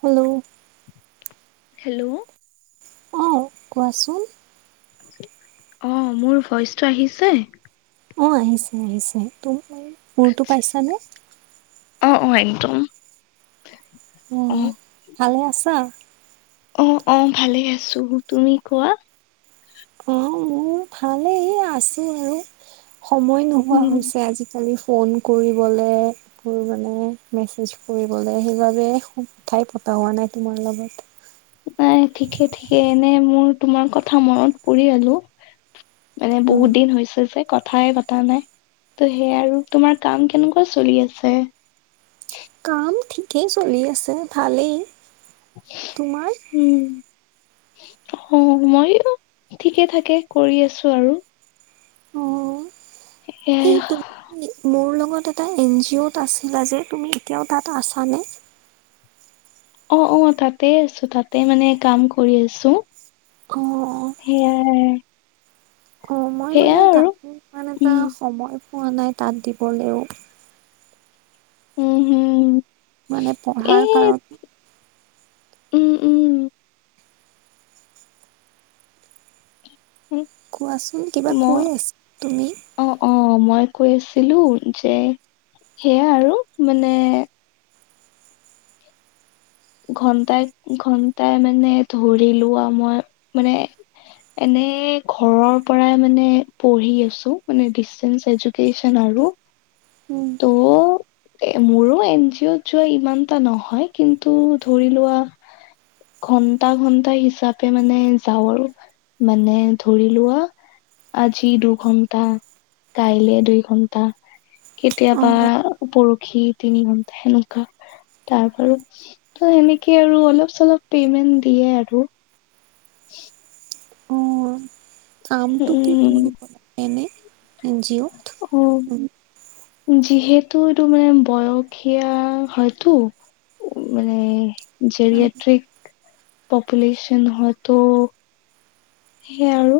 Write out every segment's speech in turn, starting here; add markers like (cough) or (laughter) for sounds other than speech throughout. Hello. Hello. অঁ কোৱাচোন অ মোৰ ভইচটো আহিছে অ আহিছে আহিছে তু মোৰতো পাইছানে আহ অ একদম অ ভালে আছা অ অ ভালে আছো তুমি কোৱা। অ মোৰ ভালেই আছো আৰু। সময় নোহোৱা উম হৈছে আজিকালি। ফোন কৰিবলৈৰ মানে মেছেজ কৰিবলৈ সেইবাবে কথাই প। ভবা নাই তোমাৰ লগত। নাই ঠিকে ঠিকে এনে মোৰ তোমাৰ কথা মনত পৰি আলো। মানে উম বহুত দিন হৈছে যে। কথাই পতা নাই ত' সেয় আৰু তোমাৰ কাম কেনেকুৱা চলি আছে। কাম ঠিকেই চলি আছে ভালেই তোমাৰ। উম অ মই ঠিকে থাকে কৰি আছো আৰু। অ। এয়াই। তত এটা এন জি অ'ত আছিলা যে তুমি এতিয়াও তাত আছানে? অ অ তাতে আছো তাতে মানে কাম কৰি আছো। অহ। এয়া হে। অ মই মানে তাতো ইমান এটা উম সময় পোৱা নাই তাত দিবলৈও। উম হম। মানে পঢ়াৰ এই কাৰণ। উম উম। কোৱাচোন কিবা মই কৈ আছ তুমি? অ অ মই কৈছিলো যে সেয়া আৰু মানে ঘন্টাই ঘন্টাই মানে ধৰিলো আৰু মই মানে এনে ঘৰৰ পৰাই মানে পঢ়ি আছো মানে ডে এজকেচন আৰু উম ত' এ মোৰো এন জি অ'ত যোৱা ইমান এটা নহয় কিন্তু ধৰি লোৱা ঘন্টা ঘন্টা হিচাপে মানে যাওঁ আৰু মানে ধৰি লোৱা আজি দুঘণ্টা কাইলে দুই ঘণ্টা কেতিয়াবা অ', পৰশি তিনিম সেনেকুৱা তাৰপাৰ ত সেনেকে আৰু অলপ চলপ পেমেন্ট দিয়ে আৰু (inaudible) অ', কামটো কি উম কৰিব লাগে এনে এন জি অ' উম যিহেতু এইটো মানে বয়সীয়া হয়তো মানে অ', জৰিয়েট্ৰিক পপুল্যচন হয়তো সেয়াই আৰু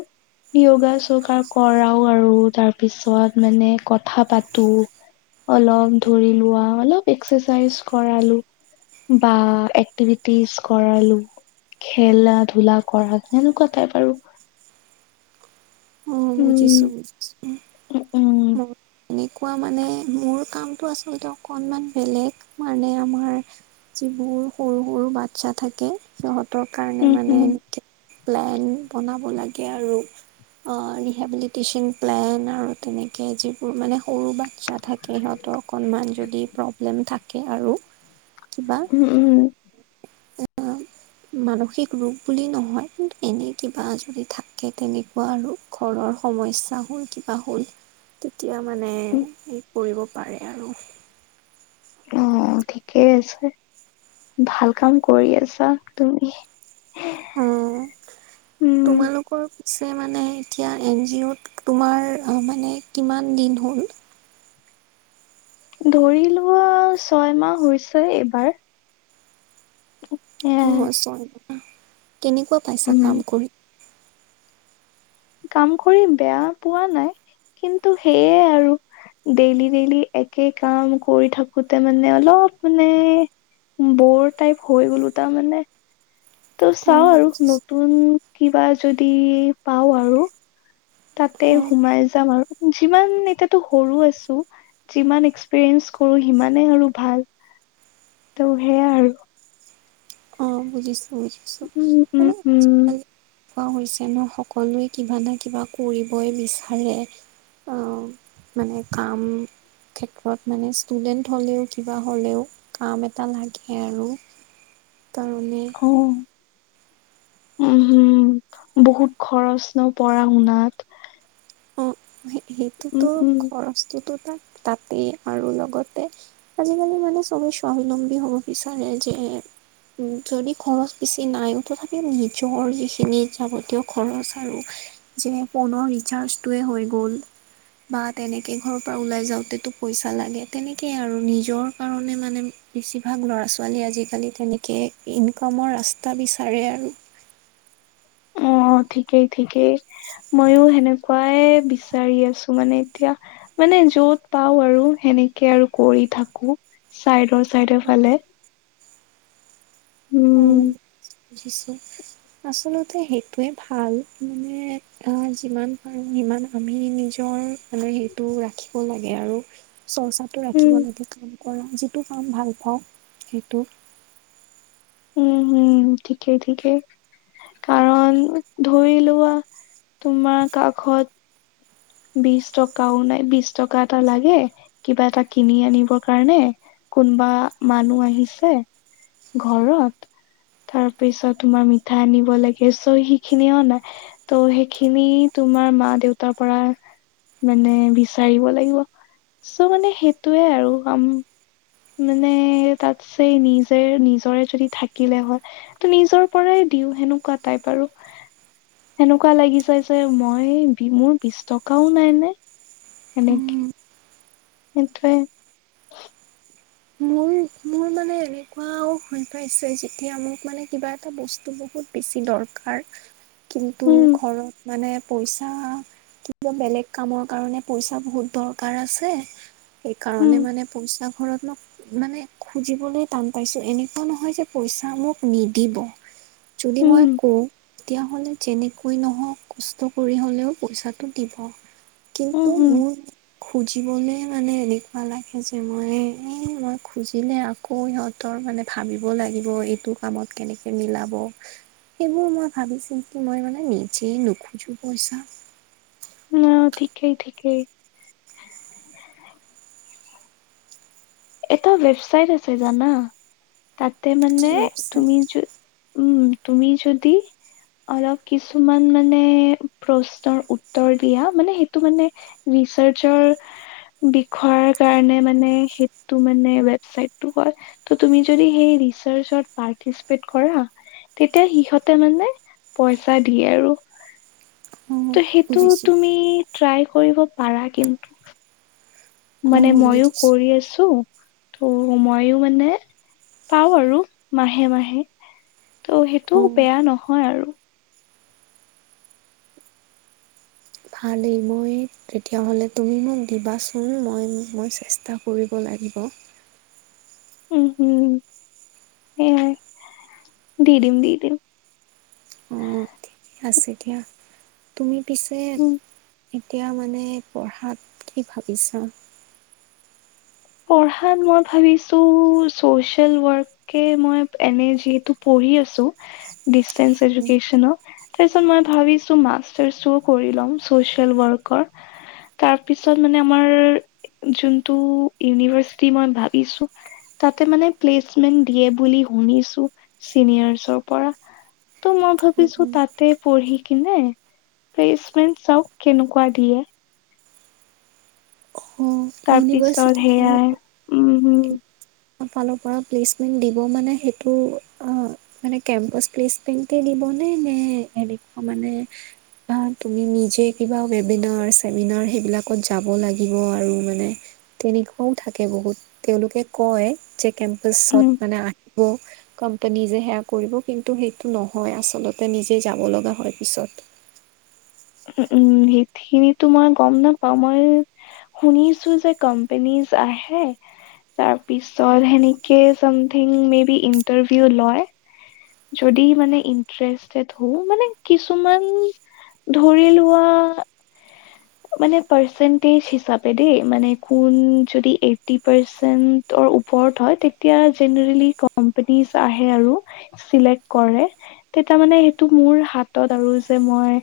যোগা চোগ কৰাও আৰু তাৰপিছত মানে কথা পাতো অলপ ধৰি লোৱা অলপ এক্সাৰচাইজ কৰালো। বা এক্টিভিটিজ কৰালো খেলা ধূলা কৰা এনেকুৱা তাত আৰু হ উম বুজিচো উম উম। কোৱা মানে মোৰ কামটো আচলতে অকণমান বেলেগ মানে আমাৰ যিবোৰ সৰু সৰু বাচ্ছা থাকে সিহঁত কাৰণে উম মানে উম প্লেন বনাব লাগে আৰু হেবিলিটিচন প্লেন আৰু তেনেকৈ যিবোৰ মানে সৰু বা ইচ্ছা থাকে সিহঁতৰ অকণমান যদি প্ৰব্লেম থাকে। আৰু কিবা উম উম। (inaudible) মানসিক ৰোগ বুলি নহয় কিন্তু এনেই কিবা আজৰি থাকে। তেনেকুৱা আৰু ঘৰৰ সমস্যা হ'ল কিবা হ'ল তেতিয়া মানে উম স কৰিব পাৰে। আৰু অ ঠিকেই আছে ভাল কাম কৰি আছা। তুমি অ উম তোমালোকৰ ছে মানে এতিয়া এন জি অ'ত তোমাৰ মানে কিমান দিন হ'ল- ধৰি লোৱা ছয়মাহ হৈছে। এইবাৰ এয়াই আহ ছয়। টকা কেনেকুৱা পাইছা উম কাম কৰি কাম কৰি বেয়া। পোৱা নাই কিন্তু সেয়ে আৰু ডেইলি ডেইলি একে কাম কৰি থাকোতে মানে অলপ মানে। বৰ টাইপ হৈ গ'লো তাৰ মানে। ত' চাও অ', আৰু বুজিছোঁ নতুন কিবা যদি পাওঁ আৰু তাতে অ', সোমাই যাম। আৰু যিমান এতিয়াতো সৰু আছো যিমান এক্সপিৰিয়েঞ্চ কৰো সিমানে আৰু ভাল ত' সেয়াই আৰু অ বুজিছো বুজিছো উম উম মানে। উম পোৱা হৈছে ন সকলোৱে কিবা নে কিবা কৰিবই বিচাৰে মানে কাম ক্ষেত্ৰত মানে ষ্টুডেন্ট হ'লেও কিবা হ'লেও কাম এটা লাগে আৰু (inaudible) তাৰ কাৰণে অ উম হম বহুত খৰচ ন পঢ়া শুনাত। অ', উম সেইটোতো উম খৰচটোতো তাত তাতেই আৰু লগতে আজিকালিৰ মানুহ চ অমি স্বাৱলম্বী হব বিচাৰে যে। যদি খৰচ বেছি নাই তথাপিও নিজৰ যিখিনি যাৱতীয় খৰচ আৰু যে ফোনৰ ৰিচাৰ্জটোৱে হৈ গ'ল। বা তেনেকে ঘৰৰ পৰা ওলাই যাওঁতেতো পইচা লাগে তেনেকেই আৰু নিজৰ কাৰণে মানে। বেছিভাগ ল'ৰা ছোৱালী আজিকালি তেনেকে ইনকামৰ ৰাস্তা বিচাৰে আৰু- অ অ ঠিকেই ঠিকেই মইও সেনেকুৱাই বিচাৰি আছো। মানে এতিয়া মানে য'ত পাও আৰু সেনেকে আৰু কৰি থাকো। চাইডৰ চাইডৰ ফালে- উম- পজিছো আচলতে সেইটোৱে ভাল মানে আহ যিমান পাৰো সিমান আমি নিজৰ- মানে সেইটো ৰাখিব লাগে আৰু চৰ্চাটো উম ৰাখিব লাগে কাৰণ কৰা যিটো কাম ভাল পাওঁ সেইটো উম হম ঠিকেই ঠিকেই কাৰণ ধৰি লোৱা তোমাৰ কাষত বিশ টকাও নাই বিশ টকা এটা লাগে কিবা এটা কিনি আনিবৰ কাৰণে। কোনোবা মানুহ আহিছে ঘৰত- তাৰ পিছত তোমাৰ মিঠা আনিব লাগে চ' সিখিনি অ নাই ত' সেইখিনি। তোমাৰ মা দেউতাৰ পৰা। মানে বিচাৰিব লাগিব চ' মানে সেইটোয়ে আৰু কাম- মানে তাতছে নিজে নিজৰে যদি থাকিলে হয় ত নিজৰ পৰাই- দিও সেনেকুৱা তাই বাৰু। সেনেকুৱা লাগি চাইছে মই মোৰ বিশ টকাও নাই নে। উম, এনেকি এইটোৱে। মোৰ মানে এনেকুৱাও হৈ পাইছে যেতিয়া মোক মানে কিবা এটা বস্তু বহুত বেছি দৰ দৰকাৰ কিন্তু উম ঘৰত মানে। পইচা কি ক বেলেগ কামৰ কাৰণে পইচা বহুত দৰকাৰ আছে। উম সেইকাৰণে মানে পইচা ঘৰত ন। মানে খুজিবলৈ টান পাইছো এনেকুৱা নহয় যে পইচা মোক নিদিব। যদি মই উম কওঁ। তেতিয়াহ'লে যেনেকৈ নহওক কষ্ট কৰি হ'লেও পইচাটো দিব। উম কিন্তু উম মোৰ খুজিবলৈ মানে এনেকুৱা লাগে যে মই এ। মই খুজিলে আকৌ সিহঁতৰ মানে ভাবিব লাগিব এইটো কামত কেনেকৈ মিলাব। সেইবোৰ মই ভাবি চিন্তি মই মানে নিজে নোখোজো পইচা। অ ঠিকেই ঠিকেই। এটা ৱেবছাইট আছে জানা। তাতে কি মানে ৱেবচাইট তুমি য উম তুমি যদি। অলপ কিছুমান মানে প্ৰশ্নৰ উত্তৰ দিয়া মানে সেইটো মানে। বিষয়ৰ কাৰণে মানে। টো মানে ৱেবচাইট হয় ত তুমি যদি সেই ৰিচাৰ্জত পৰ্তিচেপত কৰা। তেতিয়া সিহঁতে মানে পইচা দিয়ে আৰু। অ ত' সেইটো বুজিছো তুমি ট্ৰাই কৰিব পাৰা কিন্তু। অ মানে ময়ো বুজিছো কৰি আছো। ত' ময়ো মানে পাও আৰু মাহে মাহে। ত' সেইটো অ বেয়া নহয় আৰু। ভালেই মই তেতিয়া হ'লে তুমি মোক দিবাচোন মই মই চেষ্টা কৰিব লাগে লাগিব। উ (inaudible) উম উম উম। দি দিম দি দিম। অঁ ঠিকে আছে দিয়া তুমি পিছে। উম এতিয়া মানে পঢ়াত কি ভাবিছা? পঢ়াত মই ভাবিছো চচিয়েল ৱৰ্কে মই এনে যিহেতু কৰি আছো, ডিচটেন্স এডুকেশ্বন। তাৰপিছত মই ভাবিছো মাষ্টাৰ্চটোও কৰি লম চচিয়েল ৱৰ্কৰ। তাৰপিছত মানে আমাৰ যোনটো ইউনিভাৰ্ছটি মই ভাবিছো তাতে মানে প্লেচমেন্ দিয়ে বুলি শুনিছো। উনিয়াচৰ পৰা ত মই অঁ ভাবিছোঁ তাকে পঢ়ি কি নাই প্লেচমেণ্ট চাওক কেনেকুৱা দিয়ে। তাৰপিছত ইউনিভে্চিটি খন সেয়াই উম ফালৰ পৰা প্লেচমেন্ দিব মানে, সেইটো অ মানে কেম্পাচ প্লেচমেন্ট দিব। মানে নে এনেকুৱা মানে। আহ তুমি নিজে কিবা ৱেবিনাৰ চেমিনাৰ সেইবিলাকত যাব লাগিব আৰু মানে। তেনেকুৱাও থাকে বহুত তেওঁলোকে কয় যে। কেম্পাচত উম মানে আহিব কোম্পানী যে সেয়া কৰিব কিন্তু সেইটো নহয় আচলতে নিজে যাব লগা হয় পিছত। উ (inaudible) উম উম সেইখিনিতো মই গম নাপাওঁ মই শুনিছো যে কোম্পনী আহেই। তাৰ পিছত সেনেকে চামথিং মে বি ইন্টাৰভিউ লয়। যদি মানে ইণ্টাৰেষ্টেড হওঁ মানে কিছুমান ধৰি লোৱা মানে পাৰ্চেটেজ হিচাপে দেই মানে কোন যদি এইটি পাৰ্চেণ্টৰ ওপৰত বোৰ্ড হয় তেতিয়া জেনেৰেলি কম্পেনিছ আহে আৰু চিলেক্ট কৰে, তেটি মানে সেইটো মোৰ হাতত আৰু যে মই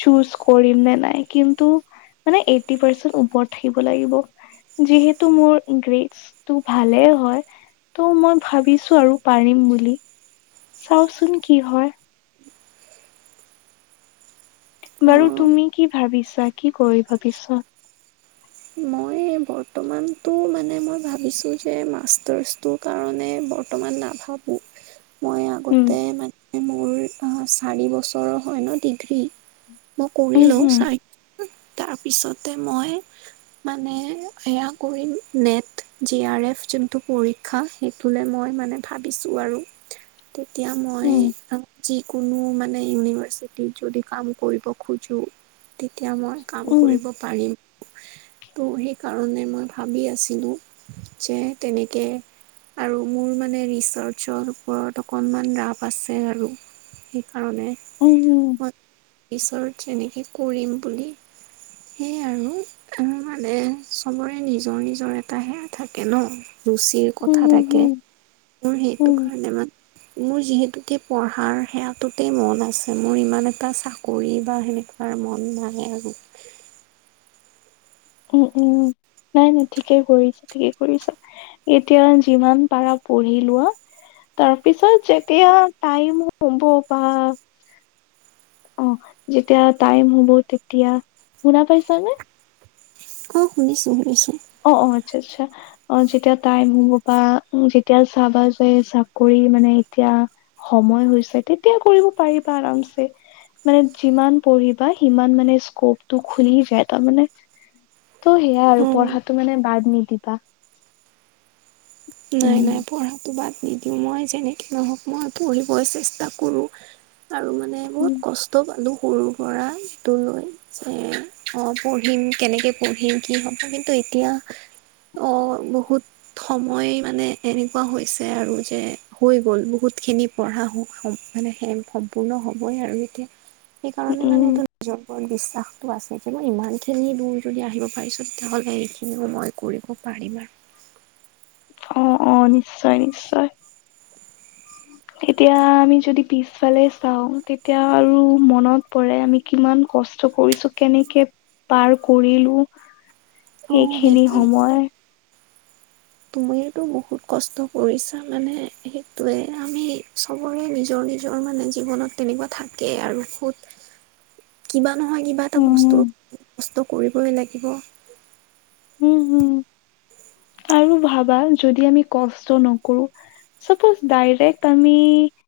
চুজ কৰিম নে নাই কিন্তু মানে এইটি পাৰ্চেন্ট ওপৰত থাকিব লাগিব। যিহেতু মোৰ গ্ৰেটটো ভালে হয় ত' মই ভাবিছো আৰু পাৰিম বুলি চাওচোন কি হয়। বাৰু তুমি কি ভাবিছা, কি কৰি ভাবিছ। এই বৰ্তমানটো মানে মই ভাবিছোঁ যে মাষ্টাৰছটোৰ কাৰণে বৰ্তমান ন থাকোঁ মই উম, আগতে মানে মোৰ চাৰি বছৰৰ হয় ন ডিগ্ৰী মই উম, কৰিলও হুম, চাই তাৰপিছতে মই মানে এয়া কৰি নেট জি আৰ এফ যোনটো পৰীক্ষা সেইটোলে মই মানে ভাবিছোঁ। আছোঁ আৰু উ (unintelligible) তেতিয়া মই। যিকোনো মানে ইউনিভাৰচিটত যদি কাম কৰিব খোজোঁ? তেতিয়া মই কাম উম, কৰিব পাৰিম ত' সেই কাৰণে মই ভাবি আছিলো যে তেনেকে আৰু মোৰ মানে ৰিচাৰ্চৰ ওপৰত অকণমান ৰাপ আছে আৰু। কাৰণে, উম, উম, মই ৰিচাৰ্জ সেনেকে কৰিম বুলি সেয়াই আৰু মানে চবৰে নিজৰ নিজৰ এটা সেইয়া থাকে ন। ৰুচিৰ হুম, উম, কথা হুম, থাকে হুম, মোৰ সেইটো উম, কাৰণে মান মোৰ যিহেতুকে পঢ়াৰ সেয়াটোতে মন আছে মোৰ ইমান এটা চাকৰি বা সেনে এইবাৰ মন নাই আৰু (unintelligible) উম, উম। নাই নাই ঠিকেই কৰিছ, ঠিকেই কৰিছা। এতিয়া যিমান পাৰা পঢ়ি লোৱা তাৰপিছত যেতিয়া টাইম হব বা অ যেতিয়া টাইম হব তেতিয়া, শুনা পাইছানে? অ শুনিছো শুনিছো? অ, অ, আচ্ছা আচ্ছা। অ যেতিয়া টাইম হ'ব বা যেতিয়া চাবা যে চাকৰি মানে এতিয়া। সময় হৈছে তেতিয়া কৰিব পাৰিবা আৰামছে। মানে যিমান পঢ়িবা সিমান মানে স্কপটো খুলি যায় তাৰমানে। ত' সেয়াই আৰু উম পঢ়াটো মানে বাদ নিদিবা। নাই উম নাই পঢ়াটো বাদ নিদিওঁ মই যেনেকে নহওক মই পঢ়িবই চেষ্টা কৰো। আৰু মানে উম বহুত কষ্ট পালো। সৰুৰ পৰাটো লৈ যে অঁ পঢ়িম কেনেকৈ পঢ়িম কি হ'ব কিন্তু এতিয়া অ, বহুত সময় মানে এনেকুৱা হৈছে আৰু যে হৈ গ'ল বহুতখিনি পঢ়া শুনা মানে (unintelligible) সম্পূৰ্ণ হবই আৰু এতিয়া, সেইকাৰণে মানে উম এইটো নিজৰ ওপৰত বিশ্বাসটো আছে যে মই ইমানখিনি দূৰ যদি আহিব পাৰিছোঁ তেতিয়াহ'লে এইখিনিও মই কৰিব পাৰোঁ পাৰিবা। অ, অ নিশ্চয় নিশ্চয়। তেট। তেতিয়া আমি যদি পিছফালে চাওঁ তেতিয়া আৰু মনত পৰে আমি কিমান কষ্ট কৰিছো কেনেকে পাৰ কৰিলো অ' সেইখিনি সময় তুমিটো বহুত কষ্ট কৰিছা মানে সেইটোৱে আমি চবৰে নিজৰ নিজৰ মানে জীৱনত তেনেকুৱা থাকে আৰু কত কিবা নহয় কিবা এটা উম বস্তু কষ্ট কৰিবই লাগিব। উম হম। আৰু ভাবা যদি আমি কষ্ট নকৰো চাপ'জ ডাইৰেক্ট আমি